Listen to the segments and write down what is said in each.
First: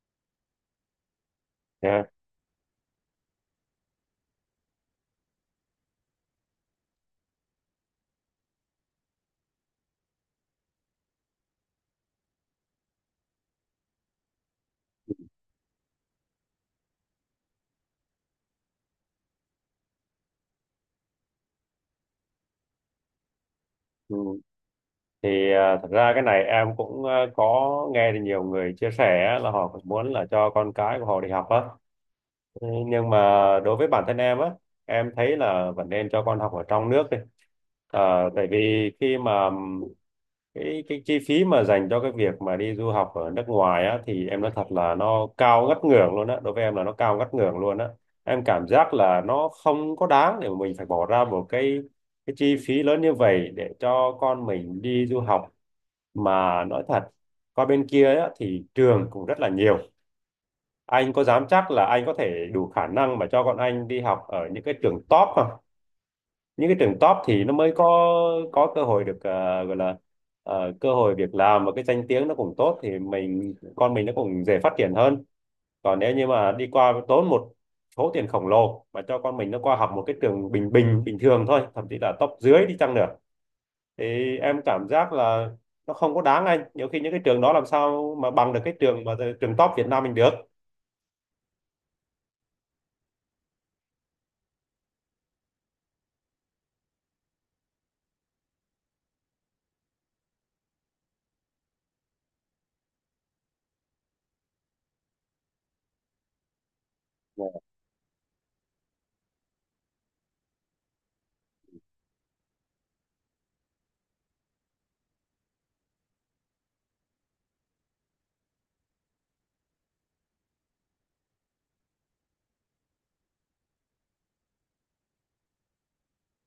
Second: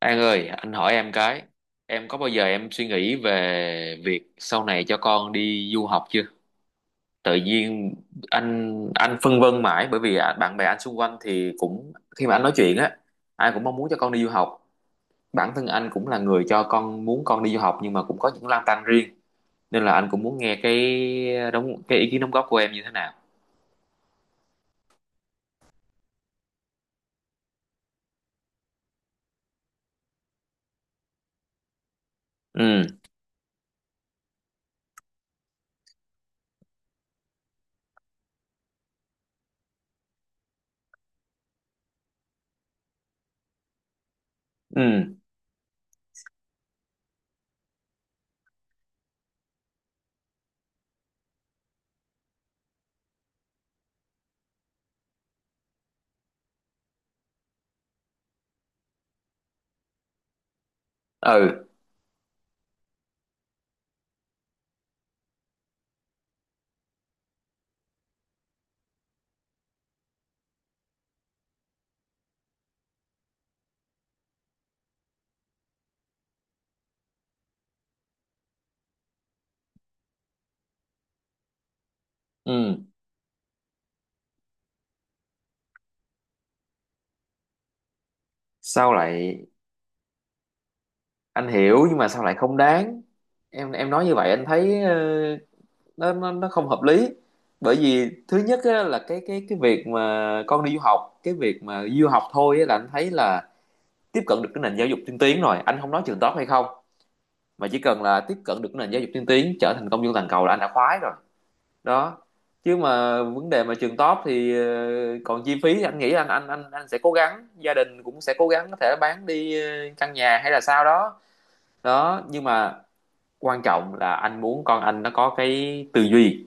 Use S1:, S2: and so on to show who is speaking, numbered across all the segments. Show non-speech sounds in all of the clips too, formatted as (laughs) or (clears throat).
S1: An ơi, anh hỏi em cái,
S2: Yeah.
S1: em có bao giờ em suy nghĩ về việc sau này cho con đi du học chưa? Tự nhiên anh phân vân mãi bởi vì bạn bè anh xung quanh thì cũng khi mà anh nói chuyện á, ai cũng mong muốn cho con đi du học. Bản thân anh cũng là người cho con muốn con đi du học nhưng mà cũng có những lăn tăn riêng nên là anh cũng muốn nghe cái ý kiến đóng góp của em như thế nào.
S2: Ừ. Thì thật ra cái này em cũng có nghe được nhiều người chia sẻ á, là họ cũng muốn là cho con cái của họ đi học á. Ừ,
S1: Ừ,
S2: nhưng mà đối với bản thân em á, em thấy là vẫn nên cho con học ở trong nước đi. Tại vì khi mà cái chi phí mà dành cho cái việc mà đi du học ở nước ngoài á, thì em nói thật là
S1: ừ,
S2: nó cao ngất ngưởng luôn á, đối với em là nó cao ngất ngưởng luôn á. Em cảm giác là nó không có đáng để mà mình phải bỏ ra một cái chi phí lớn như vậy để cho con mình đi du học. Mà nói thật, qua bên kia á thì trường cũng rất là nhiều, anh có dám
S1: ừ,
S2: chắc là anh có thể đủ khả năng mà cho con anh đi học ở những cái trường top không? Những cái trường top thì nó mới có cơ hội được gọi là cơ hội việc làm, và cái danh tiếng nó cũng tốt thì mình con mình nó cũng dễ phát triển hơn. Còn nếu như mà đi qua tốn một số tiền khổng lồ mà cho con mình nó qua học một cái trường bình bình bình thường thôi, thậm chí là top dưới đi
S1: ừ.
S2: chăng nữa, thì em cảm giác là nó không có đáng anh. Nhiều khi những cái trường đó làm sao mà bằng được cái
S1: Sao
S2: trường mà
S1: lại
S2: trường top Việt Nam mình được.
S1: Anh hiểu nhưng mà sao lại không đáng? Em nói như vậy anh thấy nó không hợp lý, bởi vì thứ nhất á, là cái việc mà con đi du học, cái việc mà du học thôi á, là anh thấy là tiếp cận được cái nền giáo dục tiên tiến rồi, anh không nói trường top hay không, mà chỉ cần là tiếp cận được cái nền giáo dục tiên tiến, trở thành công dân toàn cầu là anh đã khoái rồi đó. Chứ mà vấn đề mà trường top thì ờ, còn chi phí anh nghĩ anh sẽ cố gắng, gia đình cũng sẽ cố gắng, có thể bán đi căn nhà hay là sao đó đó, nhưng mà quan trọng là anh muốn con anh nó có cái tư duy,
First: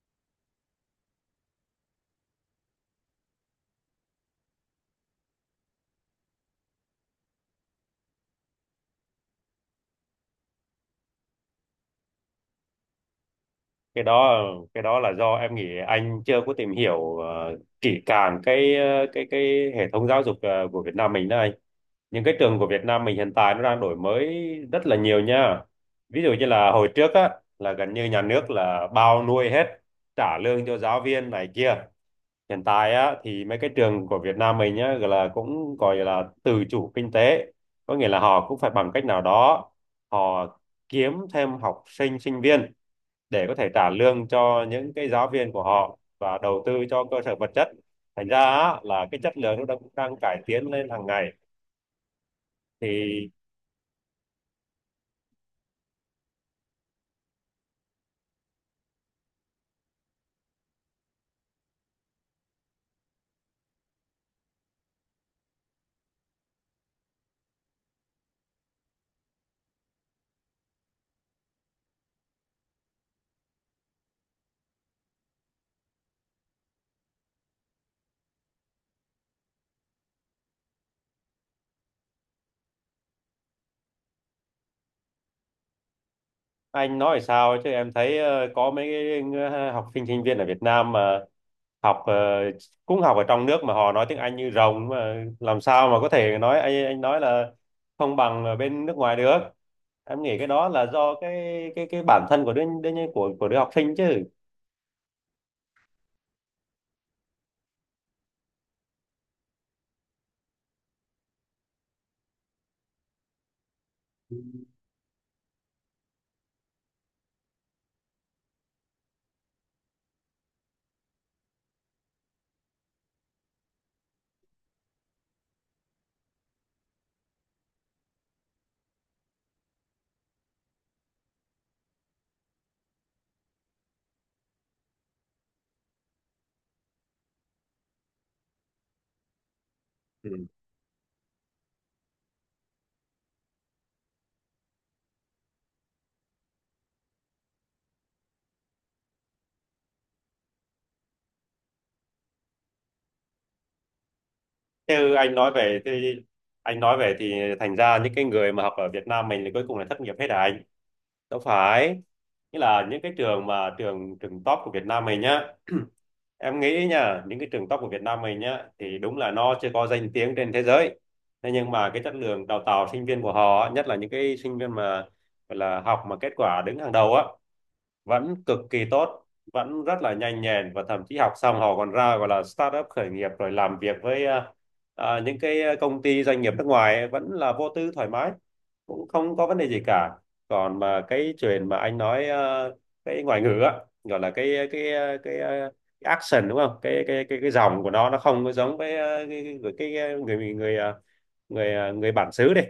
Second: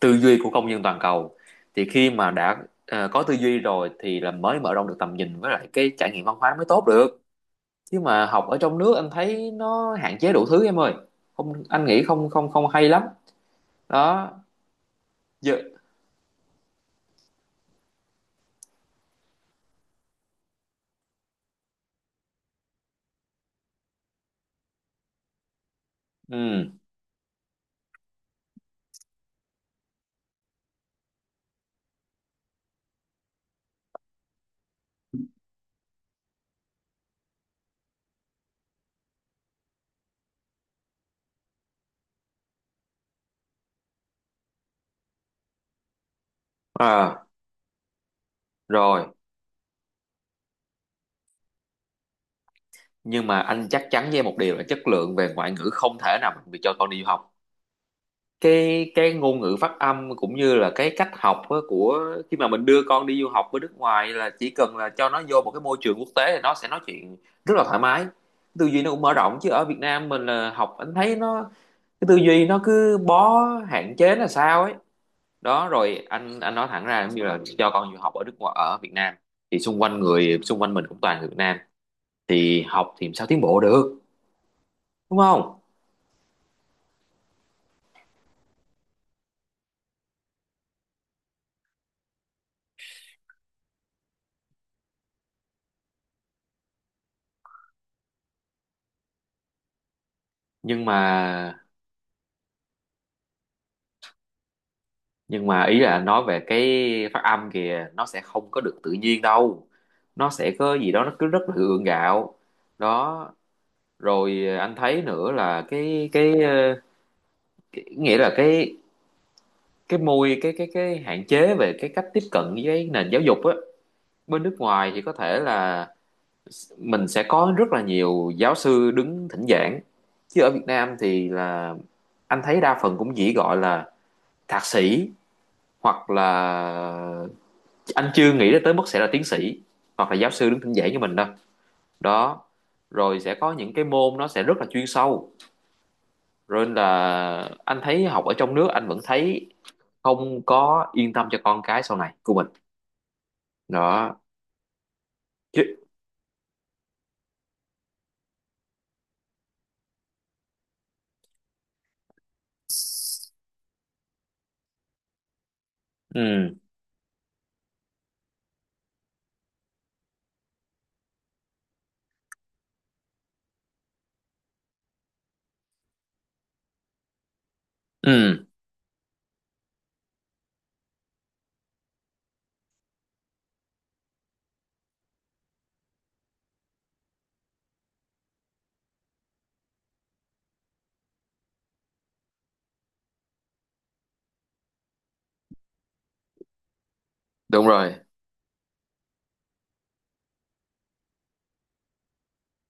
S1: tư duy của công dân toàn cầu. Thì khi mà đã có tư duy rồi thì là mới mở rộng được tầm nhìn với lại cái trải nghiệm văn hóa mới tốt được, chứ mà học ở trong nước anh thấy nó hạn chế đủ thứ em ơi. Không, anh nghĩ không không không hay lắm
S2: cái
S1: đó.
S2: đó cái đó là do em
S1: Giờ,
S2: nghĩ anh chưa có tìm hiểu kỹ càng cái cái hệ thống giáo dục của Việt Nam mình đây. Những cái trường của Việt Nam mình hiện tại nó đang đổi mới rất là nhiều nha. Ví dụ như là
S1: ừ,
S2: hồi trước á, là gần như nhà nước là bao nuôi hết, trả lương cho giáo viên này kia. Hiện tại á thì mấy cái trường của Việt Nam mình nhá gọi là tự chủ kinh tế, có nghĩa là họ cũng phải bằng cách nào đó họ kiếm thêm học sinh sinh viên để có thể trả lương cho những cái giáo viên của họ và đầu tư cho cơ
S1: à,
S2: sở vật chất. Thành ra á, là
S1: rồi,
S2: cái chất lượng nó đang cải tiến lên hàng ngày.
S1: nhưng
S2: Thì
S1: mà anh chắc chắn với em một điều là chất lượng về ngoại ngữ không thể nào bị cho con đi du học. Cái ngôn ngữ phát âm cũng như là cái cách học á, của khi mà mình đưa con đi du học ở nước ngoài, là chỉ cần là cho nó vô một cái môi trường quốc tế thì nó sẽ nói chuyện rất là thoải mái, tư duy nó cũng mở rộng. Chứ ở Việt Nam mình là học anh thấy nó, cái tư duy nó cứ bó hạn chế là sao ấy đó. Rồi anh nói thẳng ra giống như là cho con du học ở nước ngoài, ở Việt Nam thì xung quanh người xung quanh mình cũng toàn người Việt Nam thì học thì sao tiến bộ được, đúng không?
S2: anh nói sao chứ em thấy có mấy cái học sinh sinh viên ở Việt Nam mà học ờ, cũng học ở trong nước mà họ nói tiếng Anh như rồng, mà làm sao mà có thể nói anh nói là không bằng ở bên nước ngoài được. Em nghĩ cái đó
S1: nhưng
S2: là
S1: mà
S2: do cái cái bản thân của đứa, đứa của đứa học sinh chứ.
S1: nhưng mà ý là nói về cái phát âm kìa, nó sẽ không có được tự nhiên đâu, nó sẽ có gì đó nó cứ rất là gượng gạo đó. Rồi anh thấy nữa là cái nghĩa là cái hạn chế về cái cách tiếp cận với nền giáo dục á, bên nước ngoài thì có thể là mình sẽ có rất là nhiều giáo sư đứng thỉnh giảng, chứ ở Việt Nam thì là anh thấy đa phần cũng chỉ gọi là thạc sĩ, hoặc là anh chưa nghĩ tới mức sẽ là tiến sĩ hoặc là
S2: Ừ.
S1: giáo sư đứng thỉnh giảng như mình đâu đó. Rồi sẽ có những cái môn nó sẽ rất là chuyên sâu, rồi là anh thấy học ở trong nước anh vẫn thấy không có yên tâm cho con cái sau này của mình đó
S2: Thế anh nói
S1: chứ.
S2: về thì anh nói về thì thành ra những cái người mà học ở Việt Nam mình thì cuối cùng là thất nghiệp hết à anh? Đâu phải. Nghĩa là những cái trường mà trường trường top của Việt Nam mình nhá. (clears throat)
S1: Ừ,
S2: Em nghĩ nha, những cái trường top của Việt Nam mình nhá thì đúng là nó chưa có danh tiếng trên thế giới. Thế nhưng mà cái chất lượng đào tạo sinh viên của họ, á, nhất là những cái sinh viên mà gọi là học mà kết quả đứng hàng đầu á, vẫn
S1: ừ,
S2: cực kỳ tốt, vẫn rất là nhanh nhẹn, và thậm chí học xong họ còn ra gọi là startup khởi nghiệp rồi làm việc với những cái công ty doanh nghiệp nước ngoài ấy, vẫn là vô tư thoải mái, cũng không có vấn đề gì cả. Còn mà cái chuyện mà anh nói cái ngoại ngữ á, gọi là cái action đúng không, cái
S1: đúng
S2: dòng của
S1: rồi,
S2: nó không có giống với à, cái người người à, người à, người bản xứ đi,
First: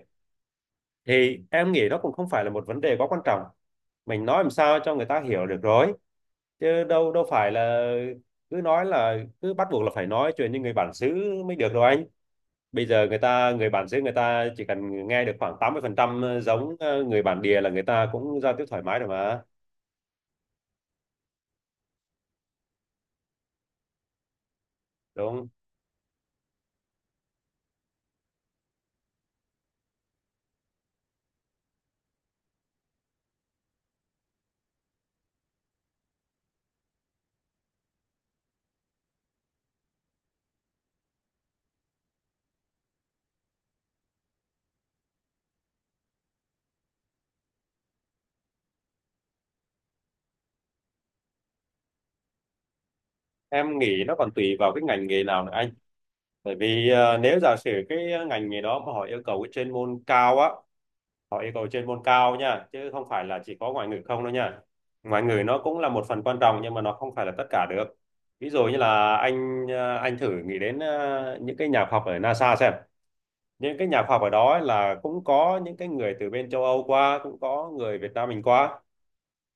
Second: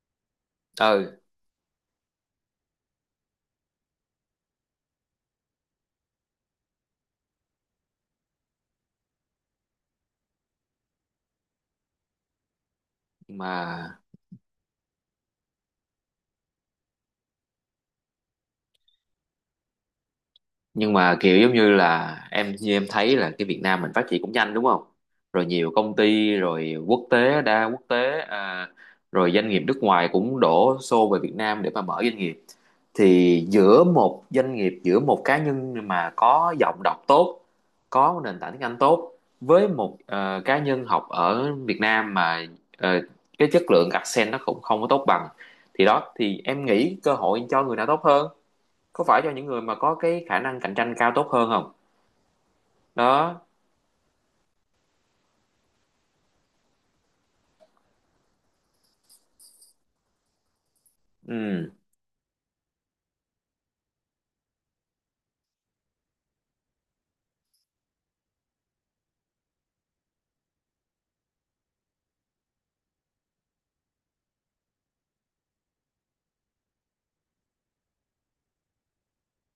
S1: ừ.
S2: thì em nghĩ nó cũng không phải là một vấn đề quá quan trọng. Mình nói làm sao cho người ta hiểu được rồi, chứ đâu đâu phải là cứ nói là cứ bắt buộc là phải nói chuyện như người bản xứ mới được đâu anh. Bây giờ người
S1: Mà
S2: bản xứ người ta chỉ cần nghe được khoảng 80% giống người bản địa là người ta cũng giao tiếp thoải mái rồi mà,
S1: nhưng mà kiểu giống như là em, như em thấy là cái Việt Nam mình phát triển cũng nhanh đúng không,
S2: đúng
S1: rồi
S2: không?
S1: nhiều công ty rồi quốc tế đa quốc tế rồi doanh nghiệp nước ngoài cũng đổ xô về Việt Nam để mà mở doanh nghiệp, thì giữa một doanh nghiệp, giữa một cá nhân mà có giọng đọc tốt, có nền tảng tiếng Anh tốt, với một cá nhân học ở Việt Nam mà ờ, cái chất lượng accent nó cũng không có tốt bằng, thì đó, thì em nghĩ cơ hội cho người nào tốt hơn, có phải cho những người mà có cái khả năng cạnh tranh cao tốt hơn không? Đó.
S2: Em nghĩ nó còn tùy vào cái ngành nghề nào nữa anh. Bởi vì nếu giả sử cái ngành nghề đó mà họ yêu cầu cái chuyên môn cao á, họ yêu cầu
S1: Ừ.
S2: chuyên môn cao nha, chứ không phải là chỉ có ngoại ngữ không đâu nha. Ngoại ngữ nó cũng là một phần quan trọng nhưng mà nó không phải là tất cả được. Ví dụ như là anh thử nghĩ đến những cái nhà khoa học ở NASA xem. Những cái nhà khoa học ở đó ấy là cũng có những cái người từ bên châu Âu qua, cũng có người Việt Nam mình qua,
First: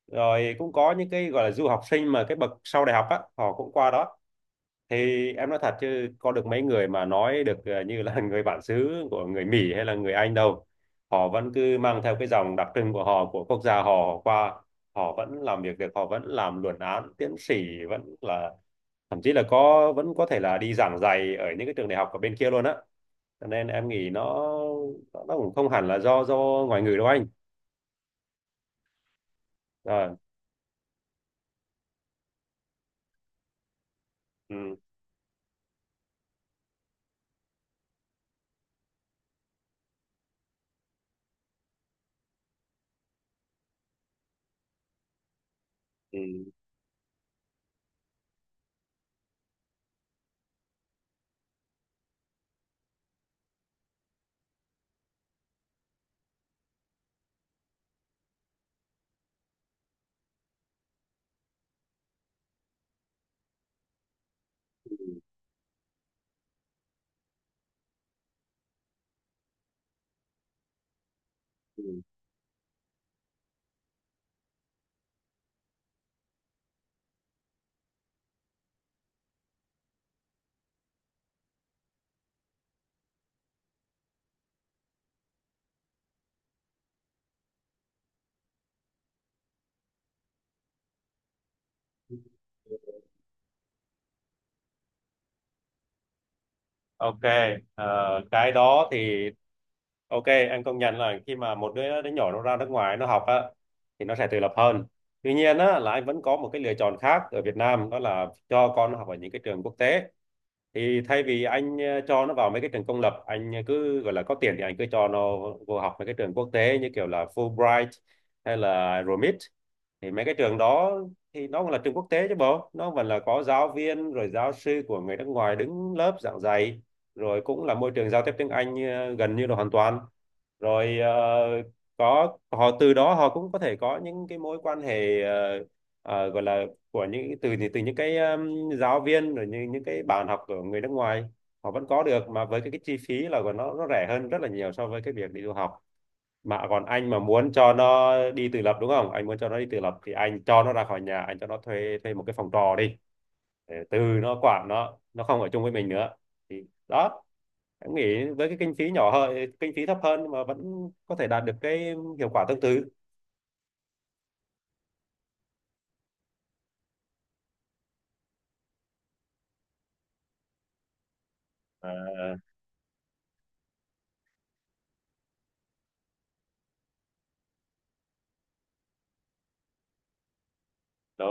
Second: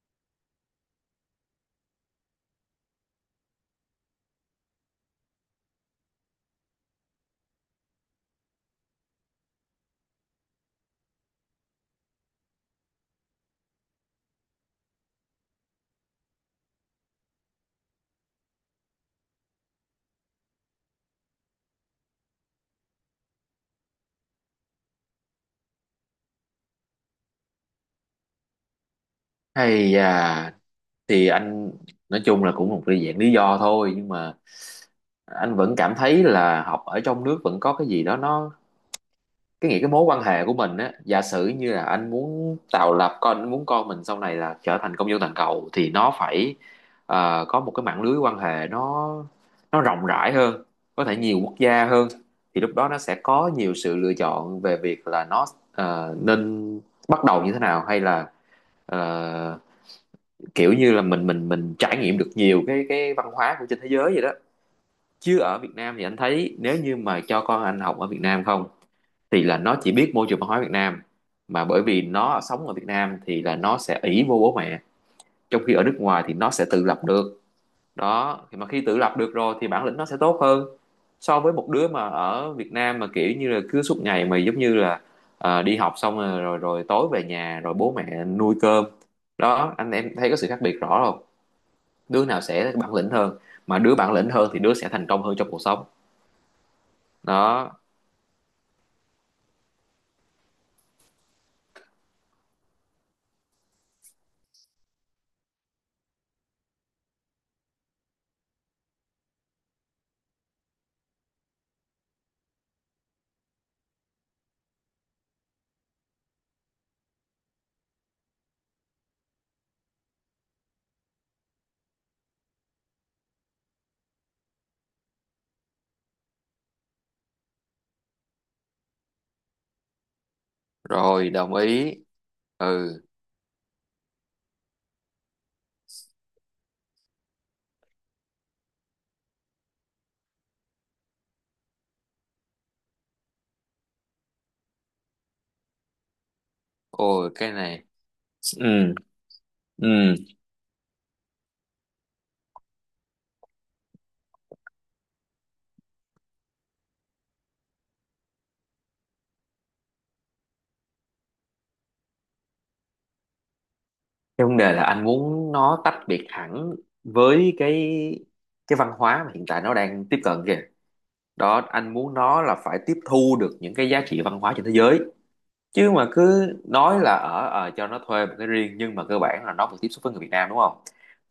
S2: rồi cũng có những cái gọi là du học sinh mà cái bậc sau đại học á họ cũng qua đó. Thì em nói thật chứ có được mấy người mà nói được như là (laughs) người bản xứ của người Mỹ hay là người Anh đâu. Họ vẫn cứ mang theo cái dòng đặc trưng của họ, của quốc gia họ qua. Họ vẫn làm việc được, họ vẫn làm luận án, tiến sĩ, vẫn là thậm chí là có vẫn có thể là đi giảng dạy ở những cái trường đại học ở bên kia luôn á. Cho nên em nghĩ nó cũng không hẳn là do ngoại ngữ đâu anh.
S1: Hay
S2: Rồi.
S1: à, thì anh nói chung là cũng một cái dạng lý do thôi, nhưng mà
S2: Ừ.
S1: anh vẫn cảm thấy là học ở trong nước vẫn có cái gì đó nó, cái nghĩ cái mối quan hệ của mình á, giả sử như là anh muốn tạo lập, con anh muốn con mình sau này là trở thành công dân toàn cầu thì nó
S2: Ừ.
S1: phải có một cái mạng lưới quan hệ nó rộng rãi hơn, có thể nhiều quốc gia hơn, thì lúc đó nó sẽ có nhiều sự lựa chọn về việc là nó nên bắt đầu như thế nào, hay là ờ, kiểu như là mình trải nghiệm được nhiều cái văn hóa của trên thế giới vậy đó. Chứ ở Việt Nam thì anh thấy nếu như mà cho con anh học ở Việt Nam không thì là nó chỉ biết môi trường văn hóa Việt Nam, mà bởi
S2: Ừ.
S1: vì nó sống ở Việt Nam thì là nó sẽ ỷ vô bố mẹ, trong khi ở nước ngoài thì nó sẽ tự lập được đó. Thì mà khi tự lập được rồi thì bản lĩnh nó sẽ tốt hơn so với một đứa mà ở Việt Nam mà kiểu như là cứ suốt ngày mà giống như là đi học xong rồi, rồi tối về nhà rồi bố mẹ nuôi cơm đó. Anh em thấy có sự khác biệt rõ không, đứa nào sẽ bản lĩnh hơn, mà đứa bản lĩnh hơn thì đứa sẽ thành công hơn trong cuộc sống
S2: Ok,
S1: đó.
S2: ờ, cái đó thì, ok, anh công nhận là khi mà một đứa đứa nhỏ nó ra nước ngoài nó học á thì nó sẽ tự lập hơn. Tuy nhiên á, là anh vẫn có một cái lựa chọn khác ở Việt Nam đó là cho con nó học ở những cái trường quốc tế. Thì thay vì anh cho nó vào mấy cái trường công lập, anh cứ gọi là có tiền thì anh cứ cho nó vô học mấy cái trường quốc tế như kiểu là Fulbright hay là ROMIT. Thì mấy cái trường đó thì nó cũng là trường quốc tế chứ bộ, nó vẫn là có giáo viên rồi giáo sư của người nước ngoài đứng lớp giảng dạy, rồi cũng là môi trường giao tiếp tiếng Anh gần như là hoàn toàn, rồi
S1: Rồi, đồng ý.
S2: có họ
S1: Ừ,
S2: từ đó họ cũng có thể có những cái mối quan hệ gọi là, của những từ từ những cái giáo viên, rồi những cái bạn học của người nước ngoài họ vẫn có được mà, với cái chi phí là của nó rẻ hơn rất là nhiều so với cái việc đi du học. Mà còn anh mà
S1: ôi
S2: muốn
S1: cái
S2: cho
S1: này,
S2: nó đi tự lập đúng
S1: ừ.
S2: không, anh muốn cho nó đi tự
S1: Ừ,
S2: lập thì anh cho nó ra khỏi nhà, anh cho nó thuê thuê một cái phòng trọ đi, để từ nó quản nó không ở chung với mình nữa, thì đó, em nghĩ với cái kinh phí nhỏ hơn, kinh phí thấp hơn mà vẫn có thể đạt được cái hiệu quả tương tự.
S1: cái vấn đề là anh muốn nó tách biệt hẳn với cái văn hóa mà hiện tại nó đang tiếp cận kìa. Đó, anh muốn
S2: à,
S1: nó là phải tiếp thu được những cái giá trị văn hóa trên thế giới, chứ mà cứ nói là ở cho nó thuê một cái riêng nhưng mà cơ bản là nó vẫn tiếp xúc với người Việt Nam đúng không,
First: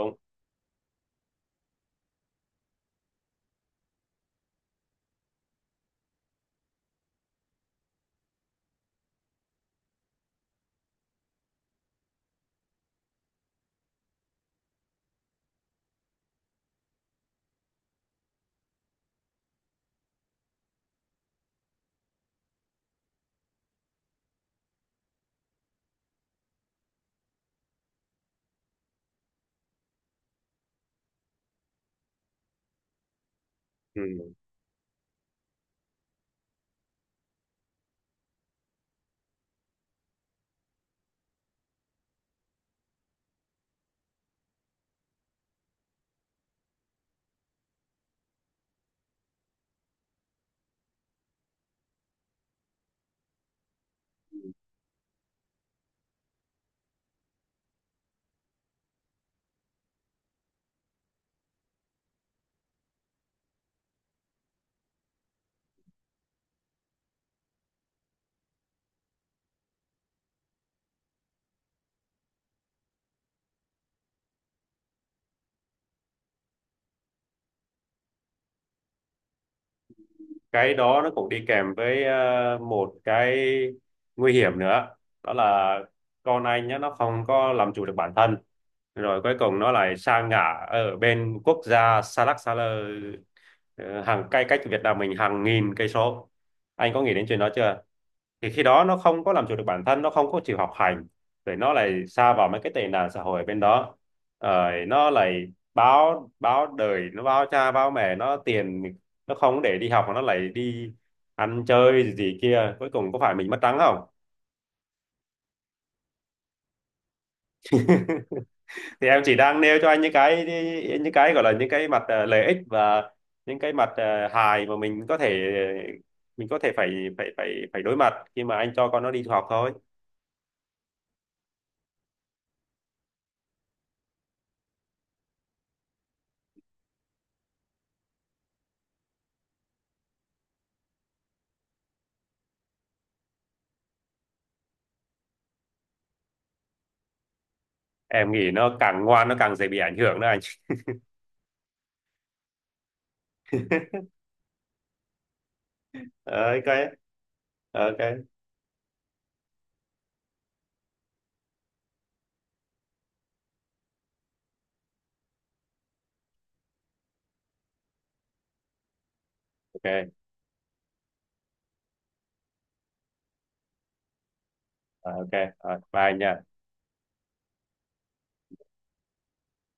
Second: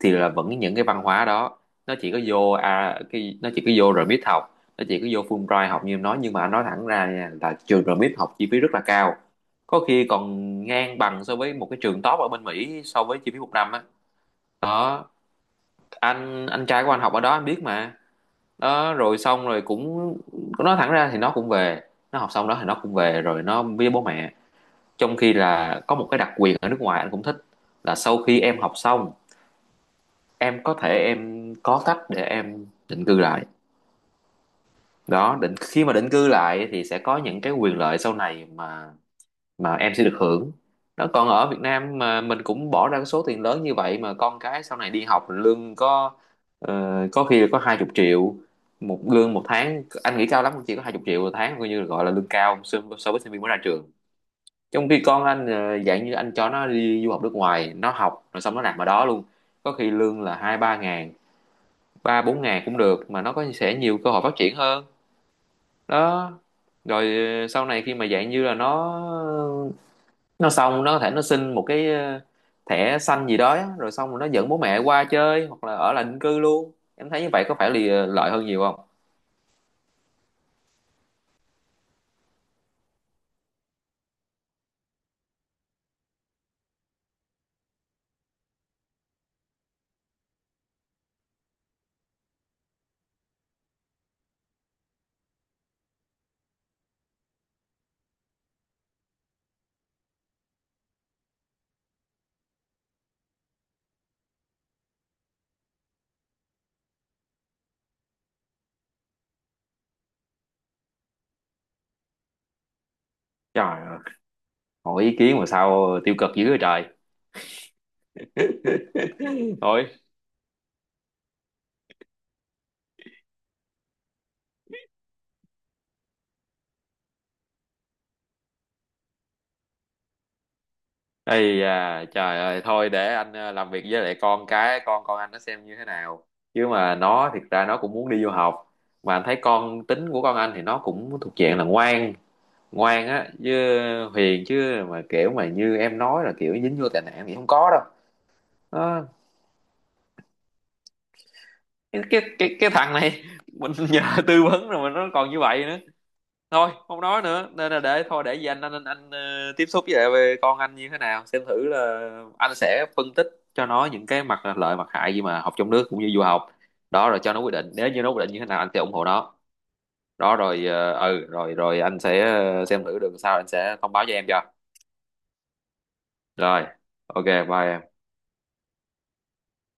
S1: thì là vẫn những cái văn hóa đó. Nó chỉ có vô cái, nó chỉ có vô rồi biết học, nó chỉ có vô Fulbright học như em nói, nhưng mà anh nói thẳng ra nha, là trường rồi biết học chi phí rất là cao, có khi còn ngang bằng so với một cái trường top ở bên Mỹ so với chi phí một năm á đó. Anh trai của anh học ở đó anh biết mà đó. Rồi xong rồi cũng nói thẳng ra thì nó cũng về, nó học xong đó thì nó cũng về rồi nó với bố mẹ, trong khi là có một cái đặc quyền ở nước ngoài anh cũng thích là sau khi em học xong em có thể, em có cách để em định cư lại
S2: Ừ.
S1: đó. Định khi mà định cư lại thì sẽ có những cái quyền lợi sau này mà em sẽ được hưởng đó. Còn ở Việt Nam mà mình cũng bỏ ra cái số tiền lớn như vậy mà con cái sau này đi học lương có ờ, có khi là có 20 triệu một lương một tháng, anh nghĩ cao lắm cũng chỉ có 20 triệu một tháng, coi như là gọi là lương cao so so với sinh viên mới ra trường, trong khi con anh dạng như anh cho nó đi du học nước ngoài, nó học rồi xong nó nạp vào đó luôn, có khi lương là hai ba ngàn, ba bốn ngàn cũng được mà, nó có sẽ nhiều cơ hội phát triển hơn đó. Rồi sau này khi mà dạng như là nó xong nó có thể nó xin một cái thẻ xanh gì đó á, rồi xong rồi nó dẫn bố mẹ qua chơi hoặc là ở lại định cư luôn, em thấy như vậy có phải là lợi hơn nhiều không?
S2: Cái đó nó cũng đi kèm với một cái nguy hiểm nữa, đó là con anh nhá nó không có làm chủ được bản thân rồi cuối cùng nó lại sa ngã ở bên quốc gia xa lắc xa lơ, hàng cây cách Việt Nam mình hàng nghìn cây số. Anh có nghĩ đến chuyện đó chưa? Thì khi đó nó không có làm chủ được bản thân, nó không có chịu học hành rồi nó lại sa vào mấy cái tệ nạn xã hội ở bên đó, rồi nó lại báo báo đời, nó báo cha báo mẹ nó tiền, nó không để đi học mà nó lại đi ăn chơi gì, gì kia, cuối cùng có phải mình mất trắng
S1: Trời ơi,
S2: không?
S1: hỏi ý kiến mà sao tiêu cực dữ vậy trời.
S2: (laughs) Thì em chỉ
S1: (laughs)
S2: đang nêu
S1: Thôi.
S2: cho anh những cái, những cái gọi là những cái mặt lợi ích và những cái mặt hài mà mình có thể, mình có thể phải phải phải phải đối mặt khi mà anh cho con nó đi học thôi.
S1: Ây à, trời ơi, thôi để anh làm việc với lại con cái, con anh nó xem như thế nào. Chứ mà nó thiệt ra nó cũng muốn đi du học. Mà anh thấy con tính của con anh thì nó cũng thuộc dạng là ngoan, ngoan á, chứ hiền, chứ mà kiểu mà như em nói là kiểu dính vô tệ nạn thì không có đâu.
S2: Em nghĩ nó
S1: Nó,
S2: càng ngoan nó càng dễ bị ảnh hưởng đó anh. (laughs)
S1: cái thằng này (laughs) mình nhờ tư vấn rồi mà nó còn như vậy nữa.
S2: Ờ, ok,
S1: Thôi không nói nữa, nên là
S2: ok,
S1: để thôi để gì anh, anh tiếp xúc với lại về con anh như thế nào xem thử là anh sẽ phân tích cho nó những cái mặt lợi mặt hại gì mà học trong nước cũng như du học đó. Rồi cho nó quyết định, nếu như nó quyết định như thế nào anh sẽ ủng hộ nó
S2: ok, ok.
S1: đó. Rồi ừ, rồi rồi anh sẽ xem thử được sao anh sẽ thông báo cho em cho.
S2: Ờ, ok. Rồi, bye anh nha.
S1: Rồi, ok, bye em.